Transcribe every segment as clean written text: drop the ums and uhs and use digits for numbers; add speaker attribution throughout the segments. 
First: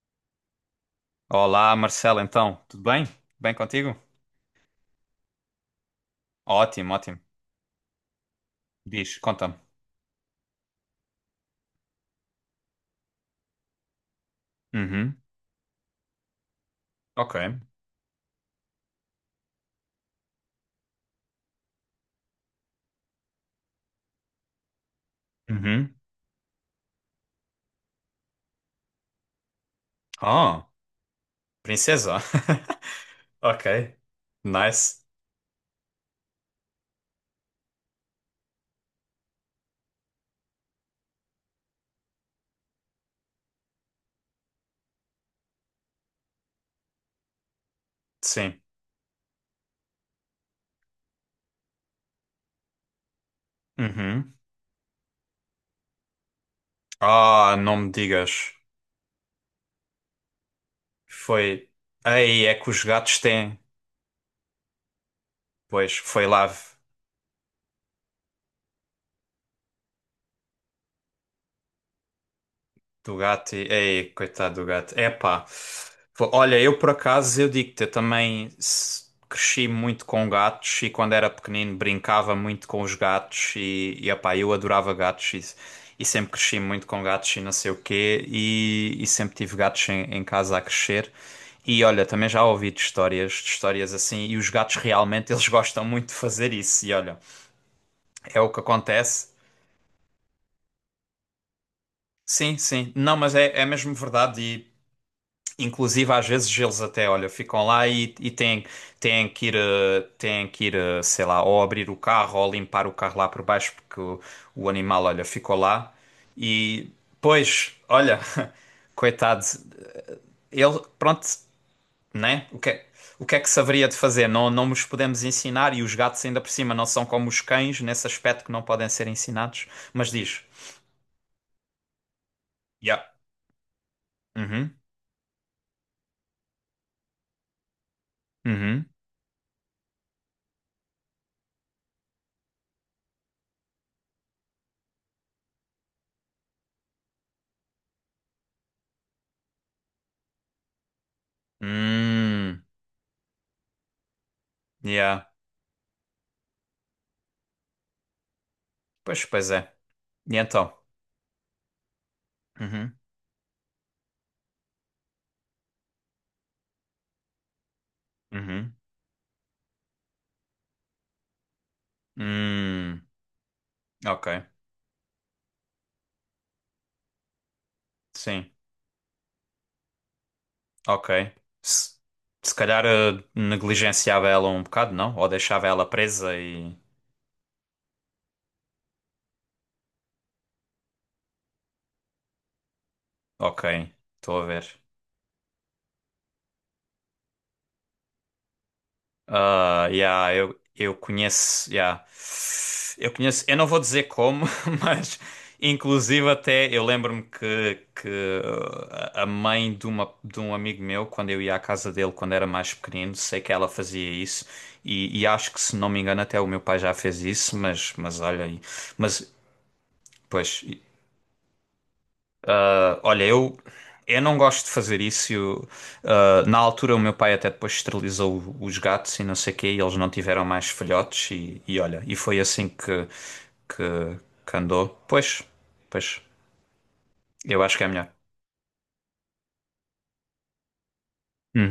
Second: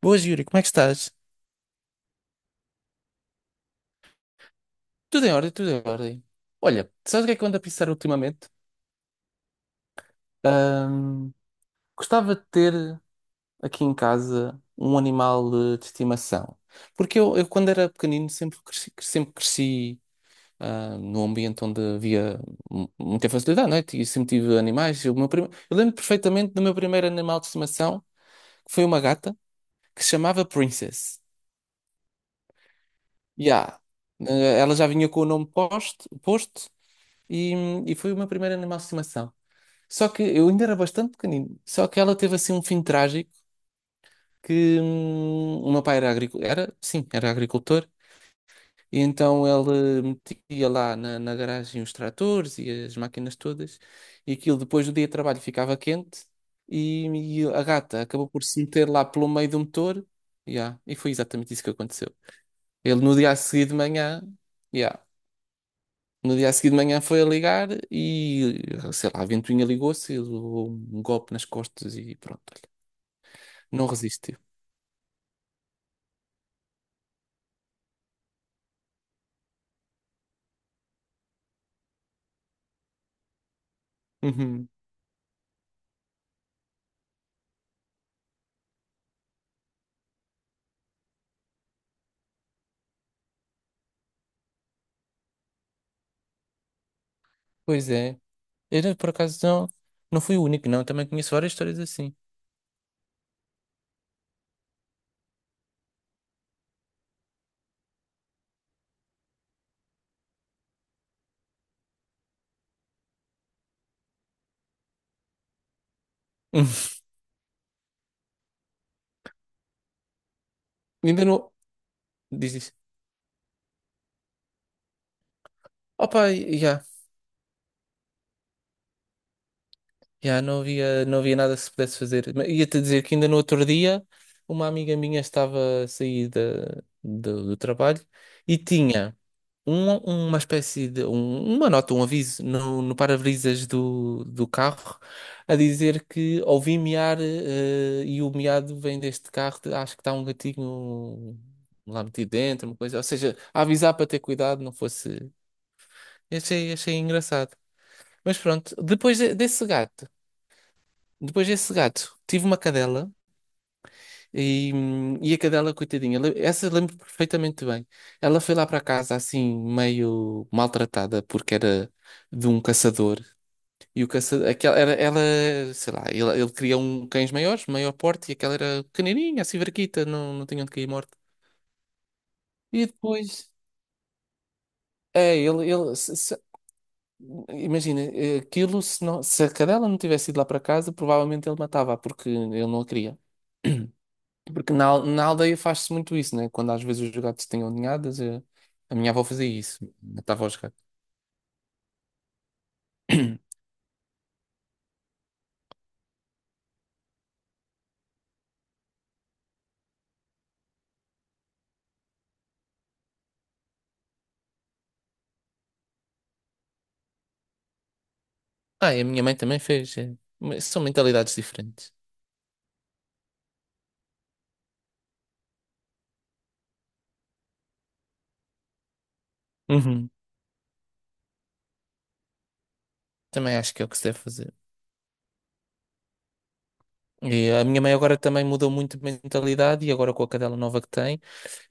Speaker 1: Boas, Yuri, como é que estás?
Speaker 2: Olá, Marcelo, então, tudo bem? Bem contigo?
Speaker 1: Tudo em ordem, tudo em ordem. Olha,
Speaker 2: Ótimo, ótimo.
Speaker 1: sabes o que é que eu ando a pensar ultimamente?
Speaker 2: Diz, conta-me.
Speaker 1: Ahm, Gostava de ter aqui em casa um
Speaker 2: Uhum,
Speaker 1: animal de estimação. Porque
Speaker 2: ok.
Speaker 1: eu, quando era pequenino, sempre cresci, num ambiente onde havia muita facilidade, não é? E sempre tive animais. Eu
Speaker 2: Uhum.
Speaker 1: lembro perfeitamente do meu primeiro animal de estimação, que foi uma gata, que se chamava
Speaker 2: Oh,
Speaker 1: Princess.
Speaker 2: princesa.
Speaker 1: Yeah.
Speaker 2: Ok.
Speaker 1: Ela já
Speaker 2: Nice.
Speaker 1: vinha com o nome posto e, e foi o meu primeiro animal de estimação. Só que eu ainda era bastante pequenino. Só que ela teve assim um fim trágico que o meu pai era agricultor, era, sim, era agricultor,
Speaker 2: Sim.
Speaker 1: e então ele metia lá na garagem os tratores e as máquinas todas, e
Speaker 2: Uhum.
Speaker 1: aquilo depois do dia de trabalho ficava quente, e, e
Speaker 2: Ah,
Speaker 1: a
Speaker 2: não me
Speaker 1: gata acabou por
Speaker 2: digas.
Speaker 1: se meter lá pelo meio do motor, yeah, e foi exatamente isso
Speaker 2: Foi.
Speaker 1: que aconteceu.
Speaker 2: Ei, é que os
Speaker 1: Ele no
Speaker 2: gatos
Speaker 1: dia a
Speaker 2: têm.
Speaker 1: seguir de manhã. Yeah,
Speaker 2: Pois, foi
Speaker 1: no
Speaker 2: lá.
Speaker 1: dia a seguir de manhã foi a ligar e, sei lá, a ventoinha ligou-se, e levou um golpe nas costas e pronto, olha,
Speaker 2: Do gato e...
Speaker 1: não
Speaker 2: Ei,
Speaker 1: resistiu.
Speaker 2: coitado do gato. Epá. Olha, eu por acaso, eu digo-te, eu também cresci muito com gatos e quando era pequenino brincava muito com os gatos e epá, eu
Speaker 1: Uhum.
Speaker 2: adorava gatos e sempre cresci muito com gatos e não sei o quê e sempre tive gatos em casa a crescer. E olha, também já ouvi de histórias assim, e os gatos realmente eles gostam muito de fazer isso. E olha,
Speaker 1: Pois é.
Speaker 2: é o que
Speaker 1: Era, por
Speaker 2: acontece.
Speaker 1: acaso, não, não fui o único, não. Também conheço várias histórias assim.
Speaker 2: Sim, sim. Não, mas é, é mesmo verdade. Inclusive, às vezes eles até, olha, ficam lá e têm, têm que ir, têm que ir, sei lá, ou abrir o carro ou limpar o carro lá por baixo porque o animal, olha, ficou lá. E, pois, olha, coitado, ele,
Speaker 1: Ainda
Speaker 2: pronto,
Speaker 1: não...
Speaker 2: né?
Speaker 1: Diz isso.
Speaker 2: O que é que se haveria de fazer? Não, não nos podemos ensinar e os gatos
Speaker 1: Opa,
Speaker 2: ainda por cima
Speaker 1: já,
Speaker 2: não são como os cães nesse aspecto que não podem ser ensinados. Mas diz,
Speaker 1: não havia, não havia nada que se pudesse fazer. Mas ia-te
Speaker 2: yeah,
Speaker 1: dizer que ainda no outro dia, uma
Speaker 2: uhum,
Speaker 1: amiga minha estava a sair do trabalho e
Speaker 2: uhum,
Speaker 1: um- uma espécie de uma nota, um aviso no para-brisas do carro a dizer que ouvi miar e o miado vem deste carro, acho que está um gatinho lá metido
Speaker 2: hum,
Speaker 1: dentro, uma coisa, ou seja, a avisar para ter cuidado, não
Speaker 2: yeah,
Speaker 1: fosse. Achei engraçado. Mas pronto,
Speaker 2: pois, pois é. E então?
Speaker 1: depois desse gato, tive uma
Speaker 2: Uhum.
Speaker 1: cadela. E a cadela, coitadinha, essa lembro perfeitamente bem. Ela foi lá
Speaker 2: Uhum.
Speaker 1: para casa assim, meio maltratada, porque era de um
Speaker 2: Hum,
Speaker 1: caçador. E o
Speaker 2: ok.
Speaker 1: caçador, aquela, era, ela, sei lá, ele queria um cães maiores, maior porte, e
Speaker 2: Sim,
Speaker 1: aquela era pequenininha, assim, verquita, não, não tinha onde cair morta.
Speaker 2: ok. Se, se calhar
Speaker 1: E depois,
Speaker 2: negligenciava ela um bocado, não? Ou
Speaker 1: é,
Speaker 2: deixava
Speaker 1: ele,
Speaker 2: ela
Speaker 1: ele se-
Speaker 2: presa
Speaker 1: se-
Speaker 2: e.
Speaker 1: imagina, aquilo, se, não, se a cadela não tivesse ido lá para casa, provavelmente ele matava, porque ele não a queria.
Speaker 2: Ok, estou a ver.
Speaker 1: Porque na aldeia faz-se muito isso, né? Quando às vezes os gatos têm ninhadas, a minha avó fazia
Speaker 2: Ah,
Speaker 1: isso,
Speaker 2: yeah,
Speaker 1: matava os
Speaker 2: eu,
Speaker 1: gatos.
Speaker 2: eu conheço, yeah. Eu conheço, eu não vou dizer como, mas inclusive até eu lembro-me que a mãe de, uma, de um amigo meu, quando eu ia à casa dele quando era mais pequenino, sei que ela fazia isso e acho que se não me engano até o meu pai já fez isso, mas olha aí,
Speaker 1: Ah, e a minha
Speaker 2: mas
Speaker 1: mãe também fez. Eh.
Speaker 2: pois.
Speaker 1: Mas são mentalidades diferentes.
Speaker 2: Ah, olha, eu não gosto de fazer isso. Eu, ah, na altura, o meu pai até depois esterilizou os gatos e não sei o quê, e eles não
Speaker 1: Uhum.
Speaker 2: tiveram mais filhotes. E olha, e foi assim
Speaker 1: Também acho que
Speaker 2: que,
Speaker 1: é o que se deve fazer.
Speaker 2: que andou. Pois, pois,
Speaker 1: E
Speaker 2: eu
Speaker 1: a
Speaker 2: acho
Speaker 1: minha
Speaker 2: que é
Speaker 1: mãe
Speaker 2: melhor.
Speaker 1: agora também mudou muito de mentalidade e agora com a cadela nova que tem,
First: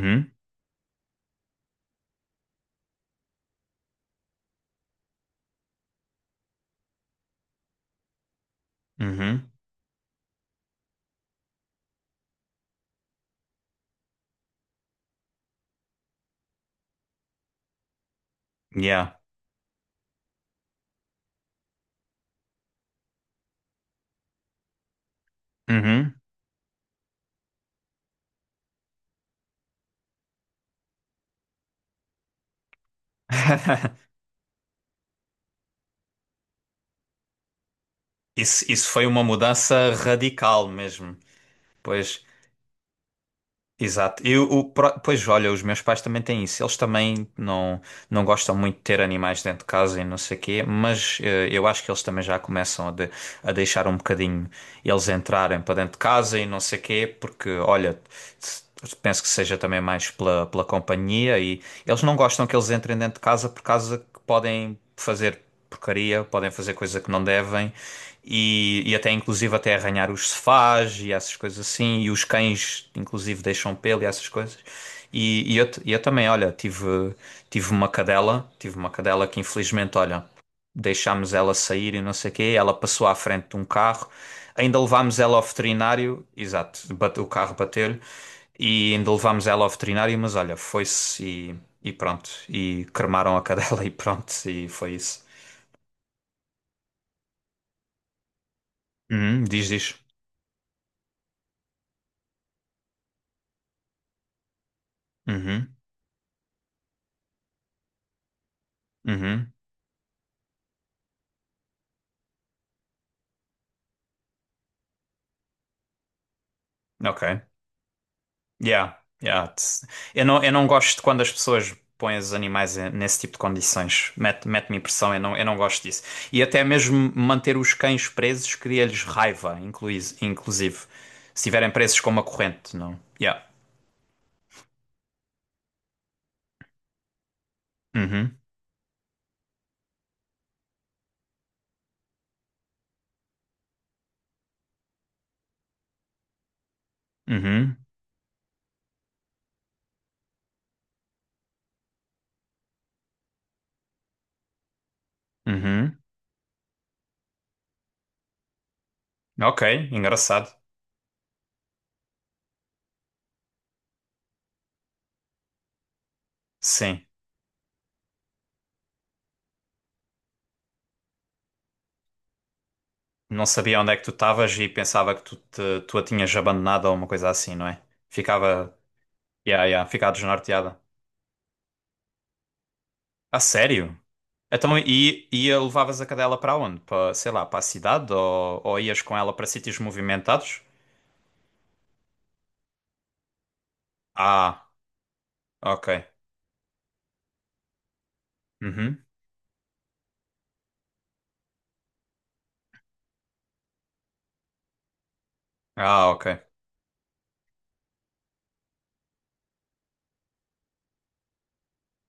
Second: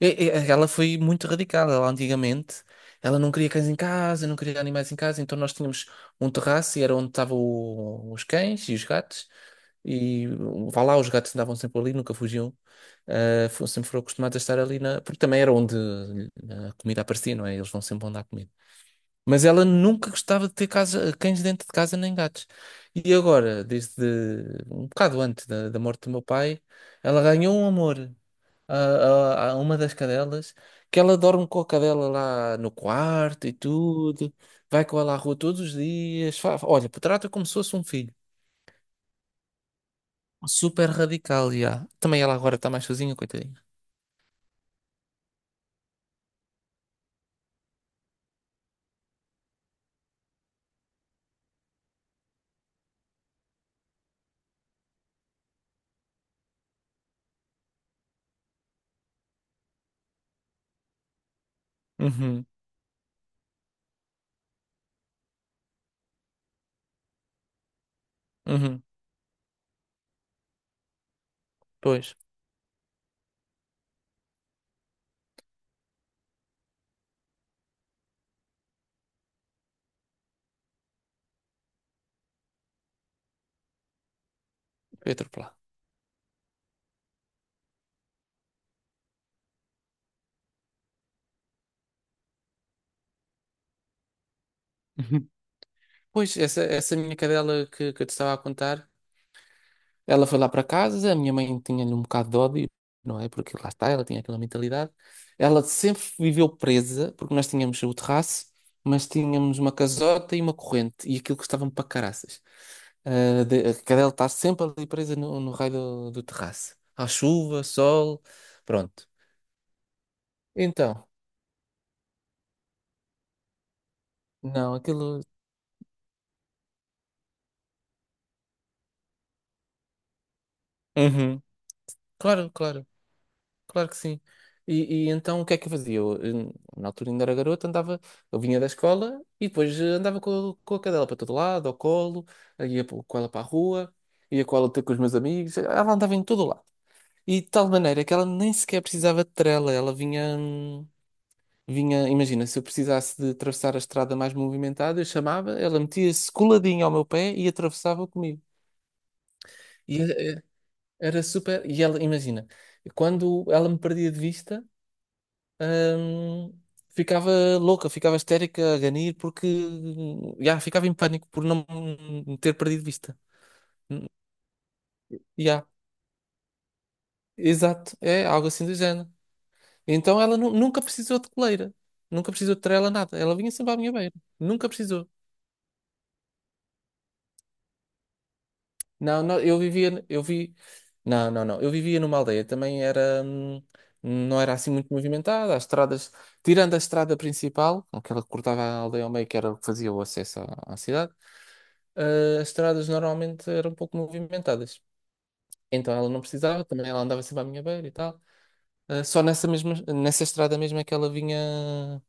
Speaker 1: ela foi muito radical. Ela antigamente, ela não queria cães em casa, não queria animais em casa, então nós tínhamos um terraço e era onde estavam os cães e os gatos.
Speaker 2: uhum,
Speaker 1: E vá lá, os gatos andavam sempre ali, nunca fugiam. Ah, sempre foram acostumados a estar ali na. Porque também era onde a comida aparecia, não é? Eles vão sempre onde há comida.
Speaker 2: yeah,
Speaker 1: Mas ela nunca gostava de ter casa, cães dentro de casa nem gatos. E agora, desde um bocado antes da morte do
Speaker 2: uhum.
Speaker 1: meu pai, ela ganhou um amor a uma das cadelas, que ela dorme com a cadela lá no quarto e tudo, vai com ela à rua todos os dias. Olha, trata como se fosse um filho.
Speaker 2: Isso foi uma mudança radical
Speaker 1: Super
Speaker 2: mesmo.
Speaker 1: radical, já. Também
Speaker 2: Pois,
Speaker 1: ela agora está mais sozinha, coitadinha.
Speaker 2: exato. Eu, o, pois olha, os meus pais também têm isso. Eles também não, não gostam muito de ter animais dentro de casa e não sei o quê, mas eu acho que eles também já começam a, a deixar um bocadinho e eles entrarem para dentro de casa e não sei quê, porque olha, penso que seja também mais pela, pela companhia e eles não gostam
Speaker 1: Uhum,
Speaker 2: que eles entrem dentro de casa por causa que podem fazer porcaria, podem fazer coisa que não devem e,
Speaker 1: uhum.
Speaker 2: e até inclusive até arranhar os sofás e essas coisas assim
Speaker 1: Pois,
Speaker 2: e os cães inclusive deixam pelo e essas coisas. E eu, e eu também, olha, tive, tive uma cadela que infelizmente, olha, deixámos ela sair e não sei o quê, ela passou à frente de um carro. Ainda
Speaker 1: foi
Speaker 2: levámos ela ao
Speaker 1: atropelar.
Speaker 2: veterinário, exato, o carro bateu-lhe e ainda levámos ela ao veterinário, mas olha, foi-se e pronto. E cremaram a cadela e pronto, e foi isso.
Speaker 1: Uhum. Pois, essa minha cadela que eu te estava a contar,
Speaker 2: Uhum, diz, diz.
Speaker 1: ela foi lá para casa, a minha mãe tinha-lhe um bocado de ódio, não é? Porque lá está, ela tinha aquela mentalidade. Ela
Speaker 2: Uhum,
Speaker 1: sempre viveu presa, porque nós tínhamos o terraço, mas
Speaker 2: uhum,
Speaker 1: tínhamos uma casota e uma corrente, e aquilo custava-me para caraças. Ah, a cadela está sempre ali presa no raio do terraço. À
Speaker 2: ok.
Speaker 1: chuva, sol,
Speaker 2: Yeah,
Speaker 1: pronto.
Speaker 2: yeah. Tss. Eu não gosto
Speaker 1: Então.
Speaker 2: quando as pessoas põem os animais nesse tipo de condições. Mete,
Speaker 1: Não,
Speaker 2: mete-me impressão,
Speaker 1: aquilo.
Speaker 2: eu não gosto disso. E até mesmo manter os cães presos cria-lhes raiva, inclusive. Se
Speaker 1: Uhum.
Speaker 2: estiverem presos com uma
Speaker 1: Claro,
Speaker 2: corrente,
Speaker 1: claro,
Speaker 2: não? Yeah.
Speaker 1: claro que sim. E então o que é que eu fazia? Na altura ainda era garoto, andava,
Speaker 2: Uhum.
Speaker 1: eu vinha da escola e depois andava com, com a cadela para todo lado, ao colo, com ela para a rua, ia com ela ter com os meus amigos, ela andava em todo lado. E de tal
Speaker 2: Uhum,
Speaker 1: maneira que ela nem sequer precisava de trela, ela vinha, vinha, imagina, se eu precisasse de atravessar a estrada mais movimentada, eu chamava, ela
Speaker 2: uhum.
Speaker 1: metia-se coladinha ao meu pé e atravessava comigo.
Speaker 2: Ok, engraçado.
Speaker 1: Era super. E ela, imagina, quando ela me perdia de vista, hum,
Speaker 2: Sim.
Speaker 1: ficava louca, ficava histérica a ganir, porque já ficava em pânico por não me ter perdido de vista.
Speaker 2: Não sabia onde é que tu estavas e pensava que tu,
Speaker 1: Já,
Speaker 2: te, tu a tinhas abandonado ou uma coisa assim, não é?
Speaker 1: exato, é algo assim do
Speaker 2: Ficava.
Speaker 1: género.
Speaker 2: Yeah, yeah, ficava
Speaker 1: Então ela
Speaker 2: desnorteada.
Speaker 1: nunca precisou de coleira, nunca precisou de trela, nada. Ela
Speaker 2: A
Speaker 1: vinha sempre à minha
Speaker 2: sério?
Speaker 1: beira, nunca
Speaker 2: Então,
Speaker 1: precisou.
Speaker 2: e a levavas a cadela para onde? Para, sei lá, para a cidade ou ias com
Speaker 1: Não,
Speaker 2: ela
Speaker 1: não,
Speaker 2: para
Speaker 1: eu
Speaker 2: sítios
Speaker 1: vivia, eu vi,
Speaker 2: movimentados?
Speaker 1: não, não, não, eu vivia numa aldeia, também era, não era assim
Speaker 2: Ah,
Speaker 1: muito movimentada, as
Speaker 2: ok.
Speaker 1: estradas, tirando a estrada principal, aquela que cortava a
Speaker 2: Uhum.
Speaker 1: aldeia ao meio, que era o que fazia o acesso à cidade, as estradas normalmente eram um pouco movimentadas, então ela
Speaker 2: Ah,
Speaker 1: não
Speaker 2: ok.
Speaker 1: precisava, também ela andava sempre à minha beira e tal. Só nessa estrada mesmo é que ela vinha,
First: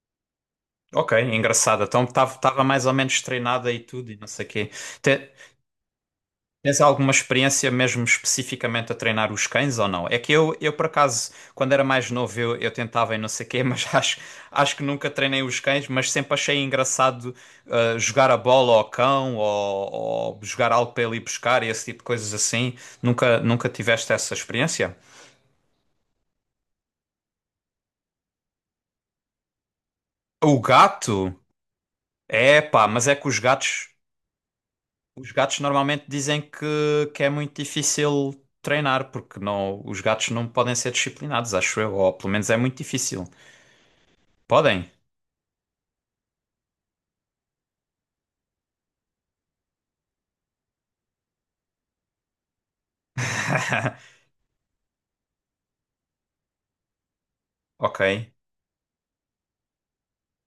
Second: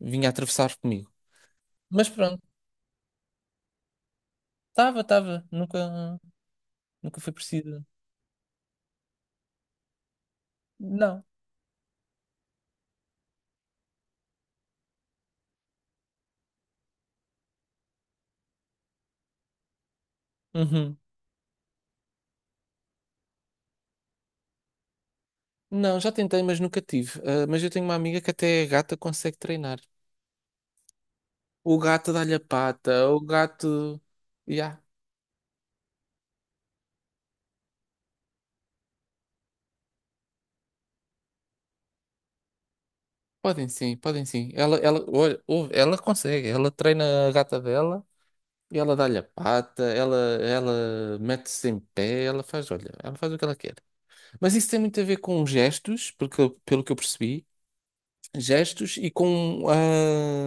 Speaker 1: vinha atravessar
Speaker 2: Ok,
Speaker 1: comigo,
Speaker 2: engraçado. Então
Speaker 1: mas pronto,
Speaker 2: estava mais ou menos treinada e tudo e não sei o quê.
Speaker 1: estava,
Speaker 2: Te-
Speaker 1: estava, nunca,
Speaker 2: Tens alguma
Speaker 1: nunca foi
Speaker 2: experiência
Speaker 1: preciso,
Speaker 2: mesmo especificamente a treinar os cães ou não? É que eu por
Speaker 1: não.
Speaker 2: acaso, quando era mais novo, eu tentava e não sei quê, mas acho, acho que nunca treinei os cães, mas sempre achei engraçado jogar a bola ao cão ou jogar algo
Speaker 1: Uhum.
Speaker 2: para ele ir buscar e esse tipo de coisas assim. Nunca, nunca tiveste essa experiência?
Speaker 1: Não, já tentei, mas nunca tive. Ah, mas eu tenho uma amiga que até a gata consegue treinar.
Speaker 2: O gato?
Speaker 1: O gato dá-lhe a
Speaker 2: É pá, mas
Speaker 1: pata,
Speaker 2: é
Speaker 1: o
Speaker 2: que
Speaker 1: gato. Ya,
Speaker 2: os gatos normalmente dizem que é muito difícil treinar, porque não, os gatos não podem ser disciplinados, acho eu, ou pelo menos é muito difícil.
Speaker 1: podem sim, podem sim.
Speaker 2: Podem?
Speaker 1: Olha, ouve, ela consegue, ela treina a gata dela e ela dá-lhe a pata, ela mete-se em pé, ela faz, olha, ela faz o que ela quer. Mas isso tem muito a ver com gestos, porque, pelo que eu percebi,
Speaker 2: Ok.
Speaker 1: gestos e com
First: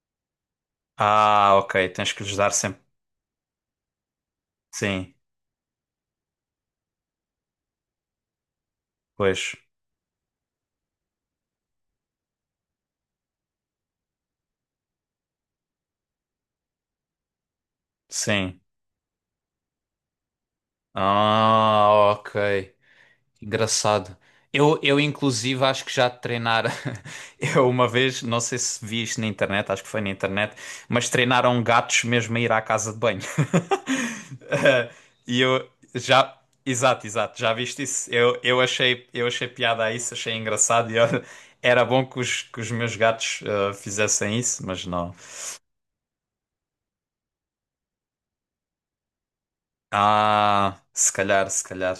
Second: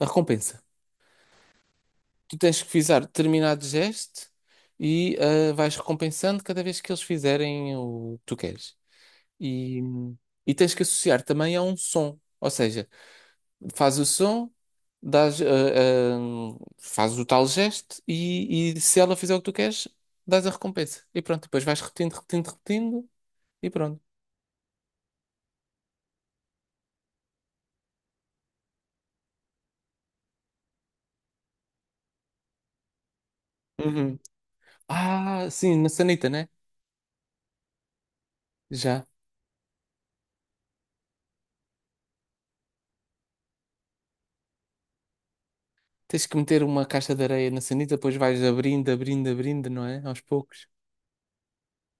Speaker 1: a recompensa.
Speaker 2: Ah, ok. Tens que lhes
Speaker 1: Tu
Speaker 2: dar
Speaker 1: tens que
Speaker 2: sempre.
Speaker 1: fizer determinado gesto
Speaker 2: Sim,
Speaker 1: e vais recompensando cada vez que eles fizerem o que tu queres.
Speaker 2: pois.
Speaker 1: E, e tens que associar também a um som. Ou seja, faz o som, dás, ah, faz o tal gesto
Speaker 2: Sim.
Speaker 1: e se ela fizer o que tu queres, dás a recompensa. E pronto, depois vais
Speaker 2: Ah,
Speaker 1: repetindo,
Speaker 2: ok.
Speaker 1: repetindo, repetindo e pronto.
Speaker 2: Engraçado. Eu, inclusive, acho que já de treinar. Eu uma vez, não sei se vi isto na internet, acho que foi na internet, mas treinaram gatos mesmo a ir à casa de banho.
Speaker 1: Uhum.
Speaker 2: Eh, e
Speaker 1: Ah,
Speaker 2: eu
Speaker 1: sim, na sanita,
Speaker 2: já.
Speaker 1: né?
Speaker 2: Exato, exato, já viste isso?
Speaker 1: Já.
Speaker 2: Eu achei piada a isso, achei engraçado. E olha, era bom que os meus gatos fizessem isso, mas não.
Speaker 1: Tens que meter uma caixa de areia na sanita, depois vais abrindo, abrindo, abrindo, não é? Aos poucos.
Speaker 2: Ah, se calhar, se calhar.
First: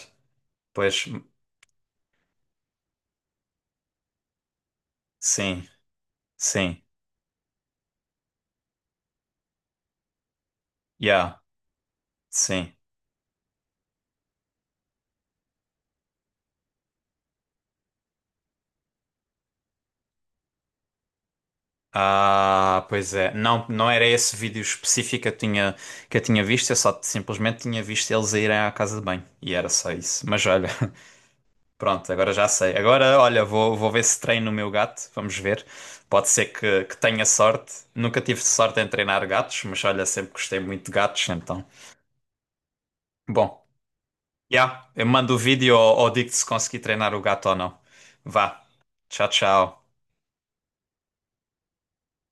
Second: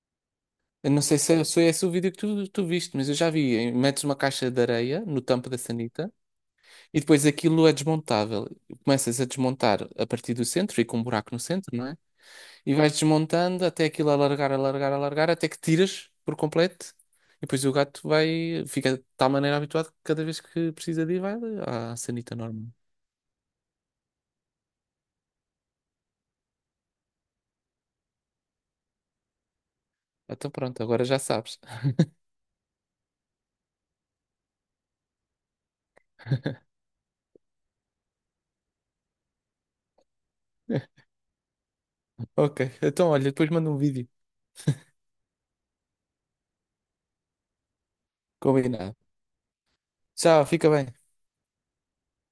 Speaker 1: Eu não
Speaker 2: Pois,
Speaker 1: sei se é esse o vídeo que tu viste, mas eu já vi. Metes uma caixa de areia no tampo da
Speaker 2: sim,
Speaker 1: sanita
Speaker 2: sim,
Speaker 1: e depois aquilo é desmontável. Começas a desmontar a partir do centro, e com um buraco
Speaker 2: yeah,
Speaker 1: no centro, não é? E
Speaker 2: sim.
Speaker 1: vais desmontando até aquilo alargar, alargar, alargar, até que tiras por completo. E depois o gato vai, fica de tal maneira habituado que cada vez que precisa de ir, vai à sanita normal.
Speaker 2: Ah, pois é. Não, não era esse vídeo específico que eu tinha visto, eu só simplesmente tinha visto eles a irem à casa de banho. E era só isso. Mas
Speaker 1: Então
Speaker 2: olha,
Speaker 1: pronto, agora já sabes.
Speaker 2: pronto, agora já sei. Agora, olha, vou, vou ver se treino o meu gato, vamos ver. Pode ser que, que tenha sorte. Nunca tive sorte em treinar gatos, mas olha, sempre gostei muito de gatos, então.
Speaker 1: Ok, então olha, depois
Speaker 2: Bom,
Speaker 1: manda um vídeo.
Speaker 2: já, eu mando o vídeo ou digo-te se consegui treinar o gato ou não. Vá.
Speaker 1: Combinado.
Speaker 2: Tchau, tchau.
Speaker 1: Tchau, fica bem.